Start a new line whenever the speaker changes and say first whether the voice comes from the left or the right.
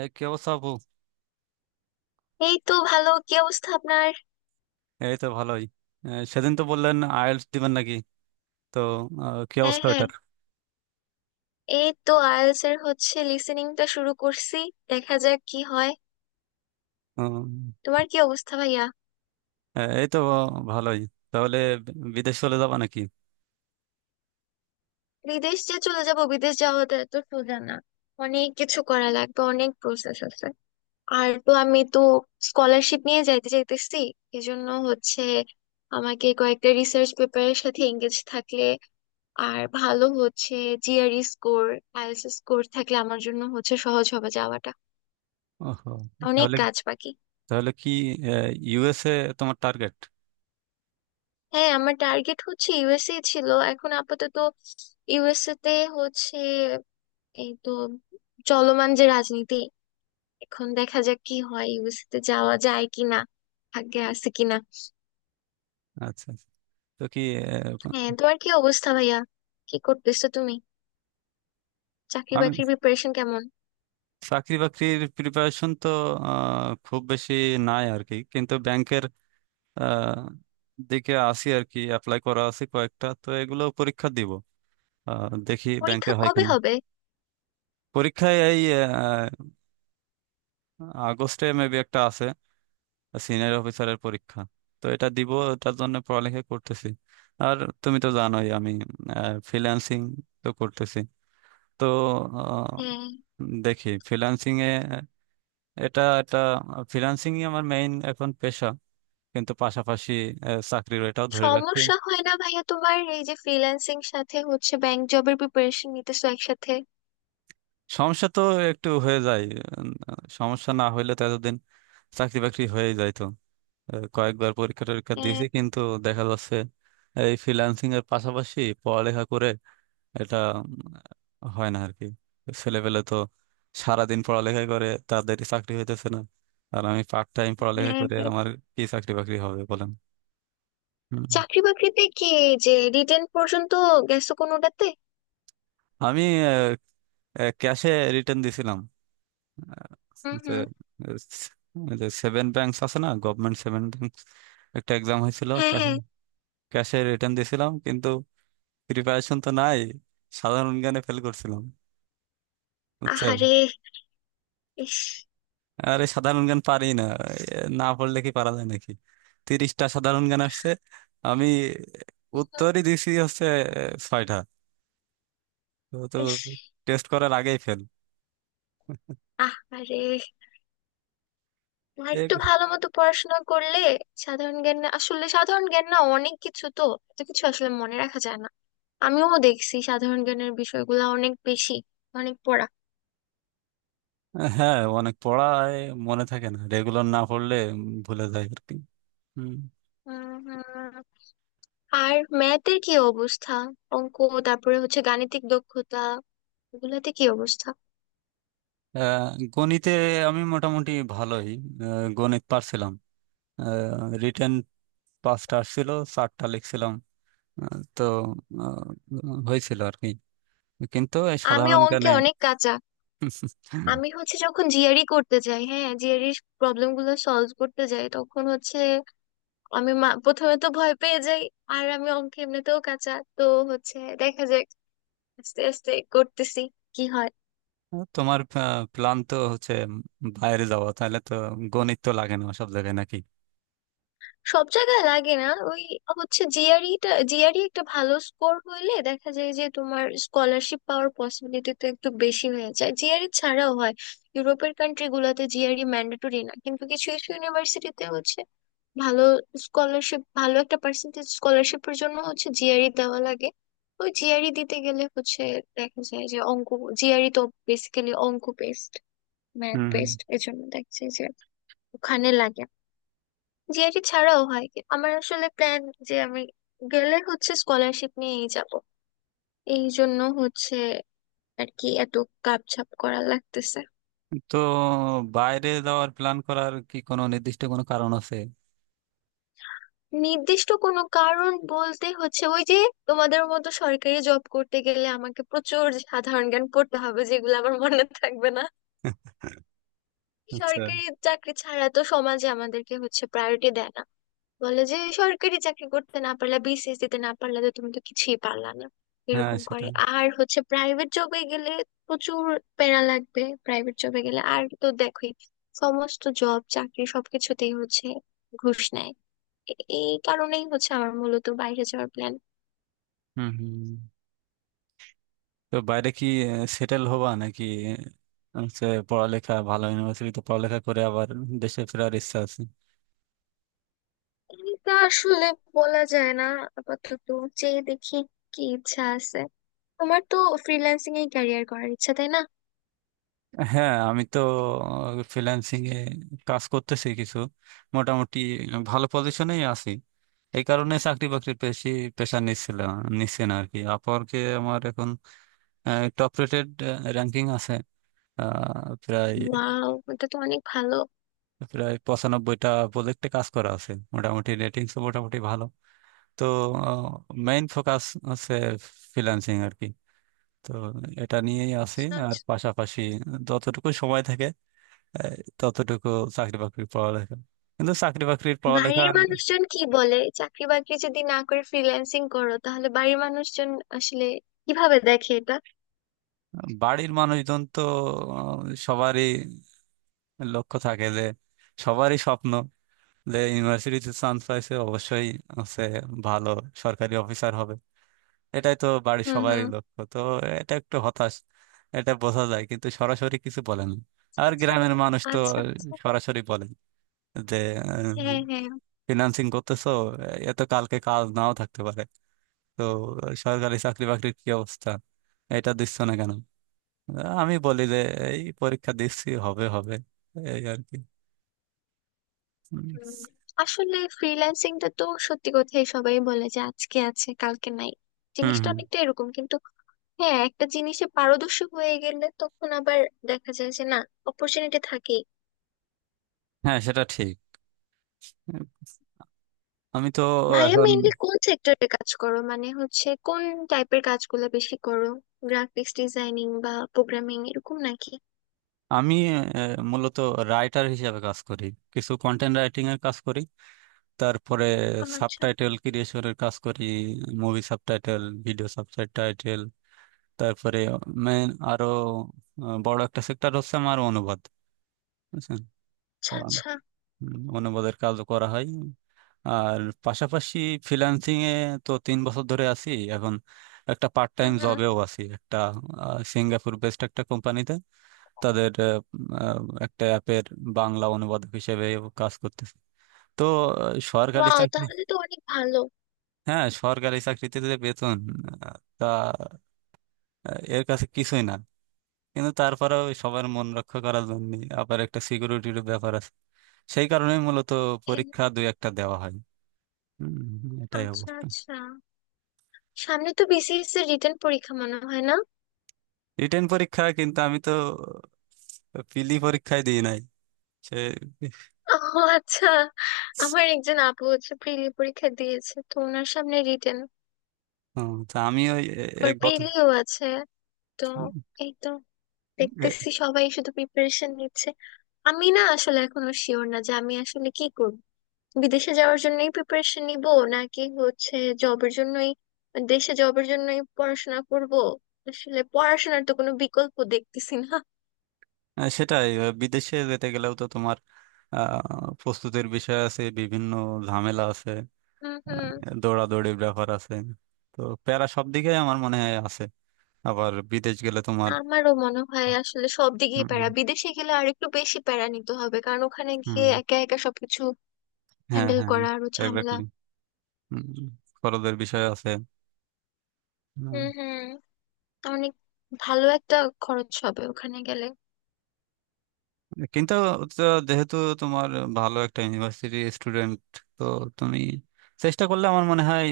right: এই কি অবস্থা আপু?
left: এই তো ভালো, কি অবস্থা আপনার?
right: এই তো ভালোই। সেদিন তো বললেন আইএলটিএস দিবেন নাকি? তো কি
left: হ্যাঁ
right: অবস্থা
left: হ্যাঁ।
right: এটার?
left: এই তো আইএলটিএস এর হচ্ছে লিসেনিংটা শুরু করছি, দেখা যাক কি হয়।
right: উম,
left: তোমার কি অবস্থা ভাইয়া?
right: এই তো ভালোই। তাহলে বিদেশ চলে যাবা নাকি?
left: বিদেশ যে চলে যাব, বিদেশ যাওয়াটা এত সোজা না। অনেক কিছু করা লাগবে, অনেক প্রসেস আছে। আর তো আমি স্কলারশিপ নিয়ে যাইতে চাইতেছি। এজন্য হচ্ছে আমাকে কয়েকটা রিসার্চ পেপারের সাথে এঙ্গেজ থাকলে আর ভালো হচ্ছে। জিআরই স্কোর, আইএলটিএস স্কোর থাকলে আমার জন্য হচ্ছে সহজ হবে যাওয়াটা।
right: ওহো।
left: অনেক
right: তাহলে,
left: কাজ বাকি।
right: তাহলে কি ইউএসএ তোমার টার্গেট?
left: হ্যাঁ, আমার টার্গেট হচ্ছে ইউএসএ ছিল, এখন আপাতত ইউএসএ তে হচ্ছে। এই তো চলমান যে রাজনীতি, এখন দেখা যাক কি হয়, ইউএসএ তে যাওয়া যায় কিনা, ভাগ্যে আছে কিনা।
right: আচ্ছা, আচ্ছা। তো কি আহ,
left: হ্যাঁ, তোমার কি অবস্থা ভাইয়া? কি করতেছো তুমি? চাকরি
right: আমি
left: বাকরির প্রিপারেশন কেমন?
right: চাকরি বাকরির প্রিপারেশন তো খুব বেশি নাই আর কি, কিন্তু ব্যাংকের আহ, দিকে আসি আর কি। অ্যাপ্লাই করা আছে কয়েকটা, তো এগুলো পরীক্ষা দিব। দেখি ব্যাংকে
left: পরীক্ষা
right: হয়
left: কবে
right: কিনা।
left: হবে?
right: পরীক্ষায় এই আগস্টে মেবি একটা আছে, সিনিয়র অফিসারের পরীক্ষা। তো এটা দিব, এটার জন্য পড়ালেখা করতেছি। আর তুমি তো জানোই আমি ফ্রিল্যান্সিং তো করতেছি। তো আহ,
left: হ্যাঁ।
right: দেখি ফ্রিল্যান্সিং এ এটা এটা ফ্রিল্যান্সিং আমার মেইন এখন পেশা, কিন্তু পাশাপাশি চাকরির এটাও ধরে রাখছি।
left: সমস্যা হয় না ভাইয়া তোমার এই যে ফ্রিল্যান্সিং সাথে হচ্ছে ব্যাংক জবের প্রিপারেশন নিতেছো একসাথে?
right: সমস্যা তো একটু হয়ে যায়। উম, সমস্যা না হইলে তো এতদিন চাকরি বাকরি হয়ে যাইতো। কয়েকবার পরীক্ষা টরীক্ষা
left: হ্যাঁ
right: দিয়েছি, কিন্তু দেখা যাচ্ছে এই ফ্রিল্যান্সিং এর পাশাপাশি পড়ালেখা করে এটা হয় না আর কি। ছেলেপেলে তো সারাদিন পড়ালেখা করে তাদের চাকরি হইতেছে না, আর আমি পার্ট টাইম পড়ালেখা
left: হ্যাঁ।
right: করে
left: হ্যাঁ।
right: আমার কি চাকরি বাকরি হবে বলেন? হুম।
left: চাকরি বাকরিতে কি, যে রিটেন পর্যন্ত গেছো কোনোটাতে?
right: আমি ক্যাশে রিটার্ন দিছিলাম,
left: হুম হুম।
right: যে সেভেন ব্যাংকস আছে না, গভর্নমেন্ট সেভেন ব্যাংকস, একটা এক্সাম হয়েছিল।
left: হ্যাঁ হ্যাঁ।
right: ক্যাশে রিটার্ন দিছিলাম, কিন্তু প্রিপারেশন তো নাই, সাধারণ গানে ফেল করছিলাম, বুঝছো?
left: আহারে, ইস।
right: আরে সাধারণ গান পারি না, না পড়লে কি পারা যায় নাকি? 30টা সাধারণ গান আসছে, আমি
left: হুম,
right: উত্তরই দিছি হচ্ছে এ, ছয়টা। তো তো
left: ইস,
right: টেস্ট করার আগেই ফেল।
left: আহারে। আর একটু
right: এ-
left: ভালো মতো পড়াশোনা করলে সাধারণ জ্ঞান, না আসলে সাধারণ জ্ঞান না, অনেক কিছু তো। এত কিছু আসলে মনে রাখা যায় না। আমিও দেখছি সাধারণ জ্ঞানের বিষয়গুলো অনেক বেশি, অনেক পড়া।
right: হ্যাঁ অনেক পড়ায়, মনে থাকে না রেগুলার না পড়লে, ভুলে যায় আর কি। হুম।
left: হুম হুম। আর ম্যাথের কি অবস্থা? অঙ্ক, তারপরে হচ্ছে গাণিতিক দক্ষতা, এগুলাতে কি অবস্থা?
right: আহ, গণিতে আমি মোটামুটি ভালোই, গণিত পারছিলাম। রিটেন পাঁচটা আসছিল, চারটা লিখছিলাম। আহ, তো হয়েছিল আর কি, কিন্তু এই
left: আমি
right: সাধারণ
left: অঙ্কে
right: জ্ঞানে।
left: অনেক কাঁচা। আমি হচ্ছে যখন জিআরই করতে যাই, হ্যাঁ জিআরই প্রবলেম গুলো সলভ করতে যাই, তখন হচ্ছে আমি প্রথমে তো ভয় পেয়ে যাই। আর আমি অঙ্ক এমনিতেও কাঁচা। তো হচ্ছে দেখা যাক, আস্তে আস্তে করতেছি, কি হয়।
right: তোমার প্ল্যান তো হচ্ছে বাইরে যাওয়া, তাহলে তো গণিত তো লাগে না সব জায়গায় নাকি?
left: সব জায়গায় লাগে না, ওই হচ্ছে জিআরইটা। জিআরই একটা ভালো স্কোর হইলে দেখা যায় যে তোমার স্কলারশিপ পাওয়ার পসিবিলিটি তো একটু বেশি হয়ে যায়। জিআরই ছাড়াও হয়, ইউরোপের কান্ট্রি গুলোতে জিআরই ম্যান্ডেটরি না, কিন্তু কিছু কিছু ইউনিভার্সিটিতে হচ্ছে ভালো স্কলারশিপ, ভালো একটা পার্সেন্টেজ স্কলারশিপের জন্য হচ্ছে জিআরই দেওয়া লাগে। ওই জিআরই দিতে গেলে হচ্ছে দেখা যায় যে অঙ্ক, জিআরই তো বেসিক্যালি অঙ্ক বেসড, ম্যাথ
right: হুম হুম।
left: বেসড, এজন্য দেখা যায় যে ওখানে লাগে। জিআরই ছাড়াও হয় আমার আসলে প্ল্যান যে আমি গেলে হচ্ছে স্কলারশিপ নিয়েই যাব। এই জন্য হচ্ছে আর কি এত কাপছাপ করা লাগতেছে।
right: তো বাইরে যাওয়ার প্ল্যান করার কি কোনো নির্দিষ্ট কোনো কারণ আছে?
left: নির্দিষ্ট কোনো কারণ বলতে হচ্ছে ওই যে তোমাদের মতো সরকারি জব করতে গেলে আমাকে প্রচুর সাধারণ জ্ঞান পড়তে হবে, যেগুলো আমার মনে থাকবে না।
right: আচ্ছা।
left: সরকারি চাকরি ছাড়া তো সমাজে আমাদেরকে হচ্ছে প্রায়োরিটি দেয় না, বলে যে সরকারি চাকরি করতে না পারলে, বিসিএস দিতে না পারলে, তো তুমি তো কিছুই পারলা না,
right: হ্যাঁ
left: এরকম করে।
right: সেটাই।
left: আর হচ্ছে প্রাইভেট জবে গেলে প্রচুর প্যারা লাগবে, প্রাইভেট জবে গেলে আর তো দেখোই সমস্ত জব চাকরি সবকিছুতেই হচ্ছে ঘুষ নেয়। এ- এই কারণেই হচ্ছে আমার মূলত বাইরে যাওয়ার প্ল্যান।
right: হুম হুম। তো বাইরে কি সেটেল হবা নাকি? হচ্ছে পড়ালেখা ভালো ইউনিভার্সিটিতে পড়ালেখা করে আবার দেশে ফেরার ইচ্ছা আছে?
left: এটা আসলে বলা যায় না, আপাতত যে দেখি কি ইচ্ছা আছে। তোমার তো ফ্রিল্যান্সিং এ ক্যারিয়ার করার ইচ্ছা, তাই না?
right: হ্যাঁ আমি তো ফ্রিল্যান্সিং এ কাজ করতেছি কিছু, মোটামুটি ভালো পজিশনেই আছি। এই কারণে চাকরি বাকরির বেশি প্রেশার নিচ্ছিলাম, নিচ্ছে না আর কি। আপওয়ার্কে আমার এখন টপ রেটেড র্যাঙ্কিং আছে। আহ, প্রায়
left: ওয়াও, এটা তো অনেক ভালো।
right: প্রায় 95টা প্রজেক্টে কাজ করা আছে, মোটামুটি রেটিংস মোটামুটি ভালো। তো মেইন ফোকাস হচ্ছে ফ্রিল্যান্সিং আর কি। তো এটা নিয়েই আছি।
left: আচ্ছা,
right: আর
left: আচ্ছা।
right: পাশাপাশি যতটুকু সময় থাকে এই ততটুকু চাকরি বাকরির পড়ালেখা। কিন্তু চাকরি বাকরির
left: বাড়ির
right: পড়ালেখার
left: মানুষজন কি বলে? চাকরি বাকরি যদি না করে ফ্রিল্যান্সিং করো, তাহলে বাড়ির মানুষজন আসলে কিভাবে দেখে এটা?
right: বাড়ির মানুষজন তো আহ, সবারই লক্ষ্য থাকে যে, সবারই স্বপ্ন যে ইউনিভার্সিটিতে চান্স পাইছে অবশ্যই হচ্ছে ভালো সরকারি অফিসার হবে, এটাই তো বাড়ির
left: হুম
right: সবারই
left: হুম।
right: লক্ষ্য তো। এটা একটু হতাশ, এটা বোঝা যায়, কিন্তু সরাসরি কিছু বলেন না। আর
left: আচ্ছা,
right: গ্রামের মানুষ তো
left: আচ্ছা আচ্ছা।
right: সরাসরি বলেন যে,
left: হ্যাঁ হ্যাঁ।
right: ফিনান্সিং করতেছো, এ তো কালকে কাজ নাও থাকতে পারে, তো সরকারি চাকরি বাকরির কি অবস্থা, এটা দিচ্ছ না কেন? আমি বলি যে এই পরীক্ষা দিচ্ছি, হবে হবে, এই আর কি। হুম
left: হুম। আসলে ফ্রিল্যান্সিংটা তো সত্যি কথাই, সবাই বলে যে আজকে আছে কালকে নাই,
right: হুম
left: জিনিসটা
right: হুম।
left: অনেকটা এরকম, কিন্তু হ্যাঁ একটা জিনিসে পারদর্শী হয়ে গেলে তখন আবার দেখা যায় যে না, অপরচুনিটি থাকেই।
right: হ্যাঁ সেটা ঠিক। আমি তো
left: ভাইয়া
right: এখন
left: মেইনলি কোন সেক্টরে কাজ করো? মানে হচ্ছে কোন টাইপের কাজগুলো বেশি করো? গ্রাফিক্স ডিজাইনিং বা প্রোগ্রামিং এরকম নাকি?
right: আমি মূলত রাইটার হিসেবে কাজ করি, কিছু কন্টেন্ট রাইটিং এর কাজ করি। তারপরে
left: আচ্ছা
right: সাবটাইটেল ক্রিয়েশনের কাজ করি, মুভি সাবটাইটেল, ভিডিও সাবটাইটেল। তারপরে মেন আরো বড় একটা সেক্টর হচ্ছে আমার অনুবাদ, বুঝছেন?
left: আচ্ছা। আচ্ছা।
right: অনুবাদের কাজও করা হয়। আর পাশাপাশি ফ্রিল্যান্সিং এ তো 3 বছর ধরে আছি এখন। একটা পার্ট
left: হুম
right: টাইম
left: হুম।
right: জবেও আছি একটা, সিঙ্গাপুর বেসড একটা কোম্পানিতে। তাদের আহ, আহ, একটা অ্যাপের বাংলা অনুবাদক হিসেবে কাজ করতেছি। তো সরকারি
left: ওয়াও,
right: চাকরি,
left: তাহলে তো অনেক ভালো।
right: হ্যাঁ সরকারি চাকরিতে যে বেতন আহ, তা এর কাছে কিছুই না। কিন্তু তারপরেও সবার মন রক্ষা করার জন্য, আবার একটা সিকিউরিটির ব্যাপার আছে, সেই কারণে মূলত
left: এ,
right: পরীক্ষা দুই একটা দেওয়া হয়। হুম, হুম, এটাই
left: আচ্ছা
right: অবস্থা।
left: আচ্ছা। সামনে তো বিসিএস এর রিটেন পরীক্ষা মনে হয় না?
right: রিটেন পরীক্ষা, কিন্তু আমি তো পিলি পরীক্ষায় দিই নাই সে।
left: ও, আচ্ছা। আমার একজন আপু হচ্ছে প্রিলি পরীক্ষা দিয়েছে, তো ওনার সামনে রিটেন।
right: হুম, তা আমি ওই এ- এ
left: আবার
right: গত
left: প্রিলিও আছে তো। এই তো দেখতেছি
right: এ-
left: সবাই শুধু প্রিপারেশন নিচ্ছে। আমি না আসলে এখনো শিওর না যে আমি আসলে কি করব, বিদেশে যাওয়ার জন্যই প্রিপারেশন নিব, নাকি হচ্ছে জবের জন্যই, দেশে জবের জন্যই পড়াশোনা করব। আসলে পড়াশোনার তো কোনো বিকল্প দেখতেছি না।
right: সেটাই। বিদেশে যেতে গেলেও তো তোমার প্রস্তুতির বিষয় আছে, বিভিন্ন ঝামেলা আছে,
left: হুম হুম।
right: দৌড়াদৌড়ির ব্যাপার আছে। তো প্যারা সব দিকে আমার মনে হয় আছে। আবার বিদেশ গেলে তোমার,
left: আমারও মনে হয় আসলে সব দিকেই
right: হুম,
left: প্যারা। বিদেশে গেলে আর একটু বেশি প্যারা নিতে হবে, কারণ ওখানে
right: হুম,
left: গিয়ে একা একা সবকিছু
right: হ্যাঁ
left: হ্যান্ডেল
right: হ্যাঁ,
left: করা আরো ঝামেলা।
right: এক্স্যাক্টলি, খরচের বিষয় আছে।
left: হুম হুম। অনেক ভালো একটা খরচ হবে ওখানে গেলে।
right: কিন্তু তো যেহেতু তোমার ভালো একটা ইউনিভার্সিটি স্টুডেন্ট, তো তুমি চেষ্টা করলে আমার মনে হয়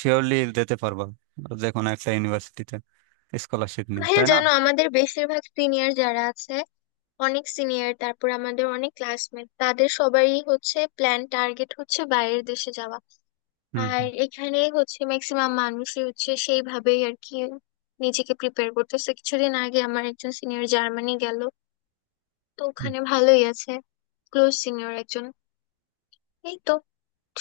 right: শিওরলি দিতে পারবা যে কোনো একটা ইউনিভার্সিটিতে স্কলারশিপ নিয়ে,
left: ভাইয়া
right: তাই না?
left: জানো আমাদের বেশিরভাগ সিনিয়র যারা আছে, অনেক সিনিয়র, তারপর আমাদের অনেক ক্লাসমেট, তাদের সবারই হচ্ছে প্ল্যান টার্গেট হচ্ছে বাইরের দেশে যাওয়া।
right: হুম
left: আর
right: হুম।
left: এখানে হচ্ছে ম্যাক্সিমাম মানুষই হচ্ছে সেইভাবেই আর কি নিজেকে প্রিপেয়ার করতেছে। কিছুদিন আগে আমার একজন সিনিয়র জার্মানি গেল, তো
right: হুম,
left: ওখানে ভালোই আছে, ক্লোজ সিনিয়র একজন। এই তো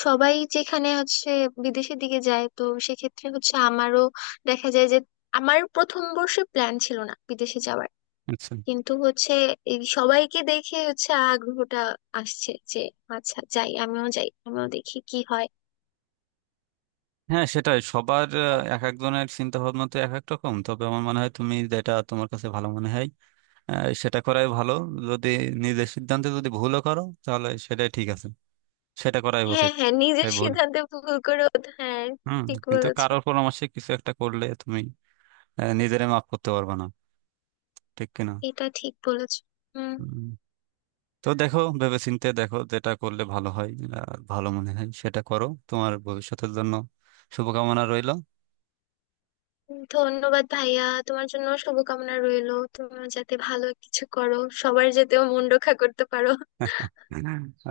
left: সবাই যেখানে হচ্ছে বিদেশের দিকে যায়, তো সেক্ষেত্রে হচ্ছে আমারও দেখা যায় যে, আমার প্রথম বর্ষে প্ল্যান ছিল না বিদেশে যাওয়ার,
right: আচ্ছা।
left: কিন্তু হচ্ছে এই সবাইকে দেখে হচ্ছে আগ্রহটা আসছে যে আচ্ছা যাই, আমিও যাই, আমিও দেখি কি হয়।
right: হ্যাঁ সেটাই। সবার এক একজনের চিন্তা ভাবনা তো এক এক রকম। তবে আমার মনে হয় তুমি যেটা তোমার কাছে ভালো মনে হয় সেটা করাই ভালো। যদি নিজের সিদ্ধান্তে যদি ভুলও করো তাহলে সেটাই ঠিক আছে, সেটা করাই
left: হ্যাঁ
right: উচিত।
left: হ্যাঁ, নিজের
right: তাই ভুল।
left: সিদ্ধান্তে ভুল করে। হ্যাঁ,
right: হুম।
left: ঠিক
right: কিন্তু
left: বলেছো।
right: কারোর পরামর্শে কিছু একটা করলে তুমি নিজেরে মাফ করতে পারবো না, ঠিক কিনা?
left: এটা ঠিক বলেছো। হুম।
right: হুম। তো দেখো ভেবেচিন্তে দেখো যেটা করলে ভালো হয়, ভালো মনে হয় সেটা করো। তোমার ভবিষ্যতের জন্য শুভকামনা রইল।
left: ধন্যবাদ ভাইয়া, তোমার জন্য শুভকামনা রইলো, তুমি যাতে ভালো কিছু করো, সবার যাতেও মন রক্ষা করতে পারো।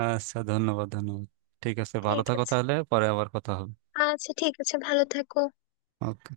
right: আচ্ছা, ধন্যবাদ ধন্যবাদ। ঠিক আছে ভালো
left: ঠিক
right: থাকো,
left: আছে।
right: তাহলে পরে আবার কথা হবে।
left: আচ্ছা, ঠিক আছে, ভালো থাকো।
right: ওকে।